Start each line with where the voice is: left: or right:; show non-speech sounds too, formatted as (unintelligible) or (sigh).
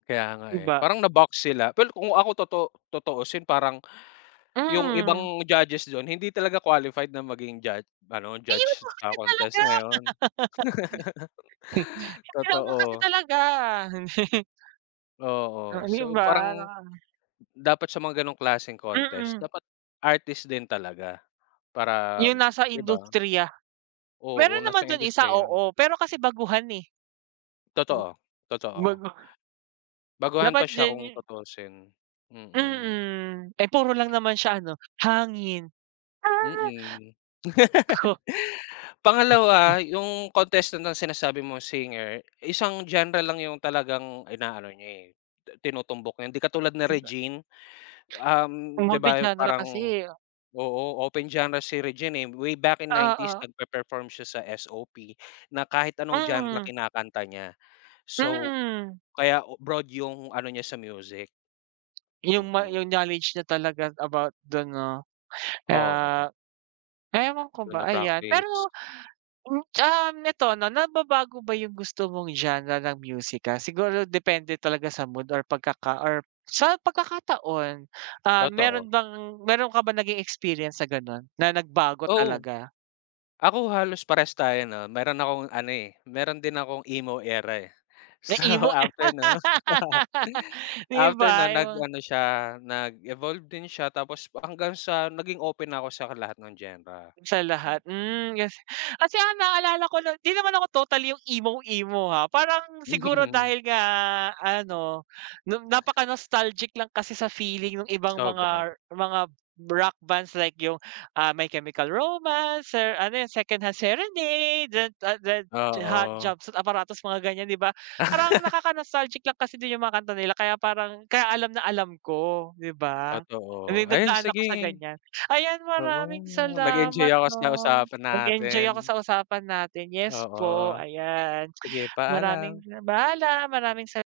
left: Kaya nga, eh.
right: Iba.
left: Parang na-box sila, pero kung ako totoo tutuosin parang, yung
right: Mm.
left: ibang judges dun, hindi talaga qualified na maging jud ano,
right: Ayun
left: judge
right: naman
left: sa
right: kasi talaga.
left: contest na yun.
right: (laughs)
left: (laughs)
right: Eh, ano kasi
left: Totoo.
right: talaga. (chuckles)
left: Oo.
right: Hmm, di
left: So,
right: ba?
left: parang
right: Naka
left: dapat sa mga ganong klaseng contest,
right: Mm.
left: dapat artist din talaga para
right: Yung nasa
left: di ba?
right: industriya.
left: Oo,
right: Meron
left: nasa
right: naman dun isa,
left: industriya.
right: oo, pero kasi baguhan, eh.
left: Totoo, totoo.
right: Bagu
left: Baguhan pa
right: Dapat
left: siya
right: diyan
left: kung
right: yu
left: tutusin. Mm.
right: Mm. Eh, puro lang naman siya ano, hangin.
left: Mm.
right: Oh.
left: (laughs)
right: Naku.
left: Pangalawa, yung contestant na sinasabi mo, singer, isang genre lang yung talagang inaano niya, eh, tinutumbok niya. Hindi katulad ni
right: Di ba?
left: Regine, um, di
right: Multi
left: ba,
right: genre kasi,
left: parang
right: eh.
left: oo, open genre si Regine, eh. Way back in '90s
right: Oo.
left: nagpe-perform siya sa SOP na kahit anong genre
right: Mm.
left: kinakanta niya. So,
right: Mm.
left: kaya broad yung ano niya sa music.
right: Yung ma
left: Mm.
right: yung knowledge niya talaga about dun 'no.
left: Oo.
right: Ah, ewan ko
left: Dun
right: ba, ayan.
left: na-practice.
right: Pero, (clicks tongue) um, neto 'no, nababago ba yung gusto mong genre ng musika? Siguro depende talaga sa mood or pagkaka or sa pagkakataon? Ah,
left: Totoo.
right: meron bang meron ka bang naging experience sa gano'n na nagbago
left: Oo.
right: talaga?
left: Ako, halos parehas tayo 'no. Meron akong ano, eh, meron din akong emo era, eh.
right: May
left: So,
right: emo.
left: after no (laughs)
right: (laughs) Di
left: after
right: ba
left: nun,
right: yung
left: nag
right: mga
left: ano siya, nag-evolve din siya tapos hanggang sa naging open na ako sa lahat ng genre.
right: Sa lahat, hmm.
left: Mm.
right: Kas kasi ang naalala ko no 'di naman ako totally yung emo-emo ha. Parang siguro
left: (chuckles)
right: dahil nga ano, n napaka-nostalgic lang kasi sa feeling nung ibang
left: Sobra.
right: mga mga rock bands like yung, ah, My Chemical Romance, ser ano yung, Secondhand Serenade. (unintelligible) Hot
left: Oo.
right: Jumpsuit Apparatus, mga ganyan, di ba? Parang
left: (laughs)
right: nakaka-nostalgic lang kasi din yung mga kanta nila kaya parang kaya alam na alam ko. Di ba? I
left: Totoo.
right: mean,
left: Ayan,
right: nagdaan ako sa
left: sige.
right: ganyan. Ayan, maraming
left: Oo, nag-enjoy
right: salamat
left: ako sa
right: 'no.
left: usapan
right: Nag-enjoy ako
left: natin.
right: sa usapan natin. Yes po,
left: Oo.
right: ayan.
left: Sige,
right: Maraming
left: paalam.
right: paalam, maraming sa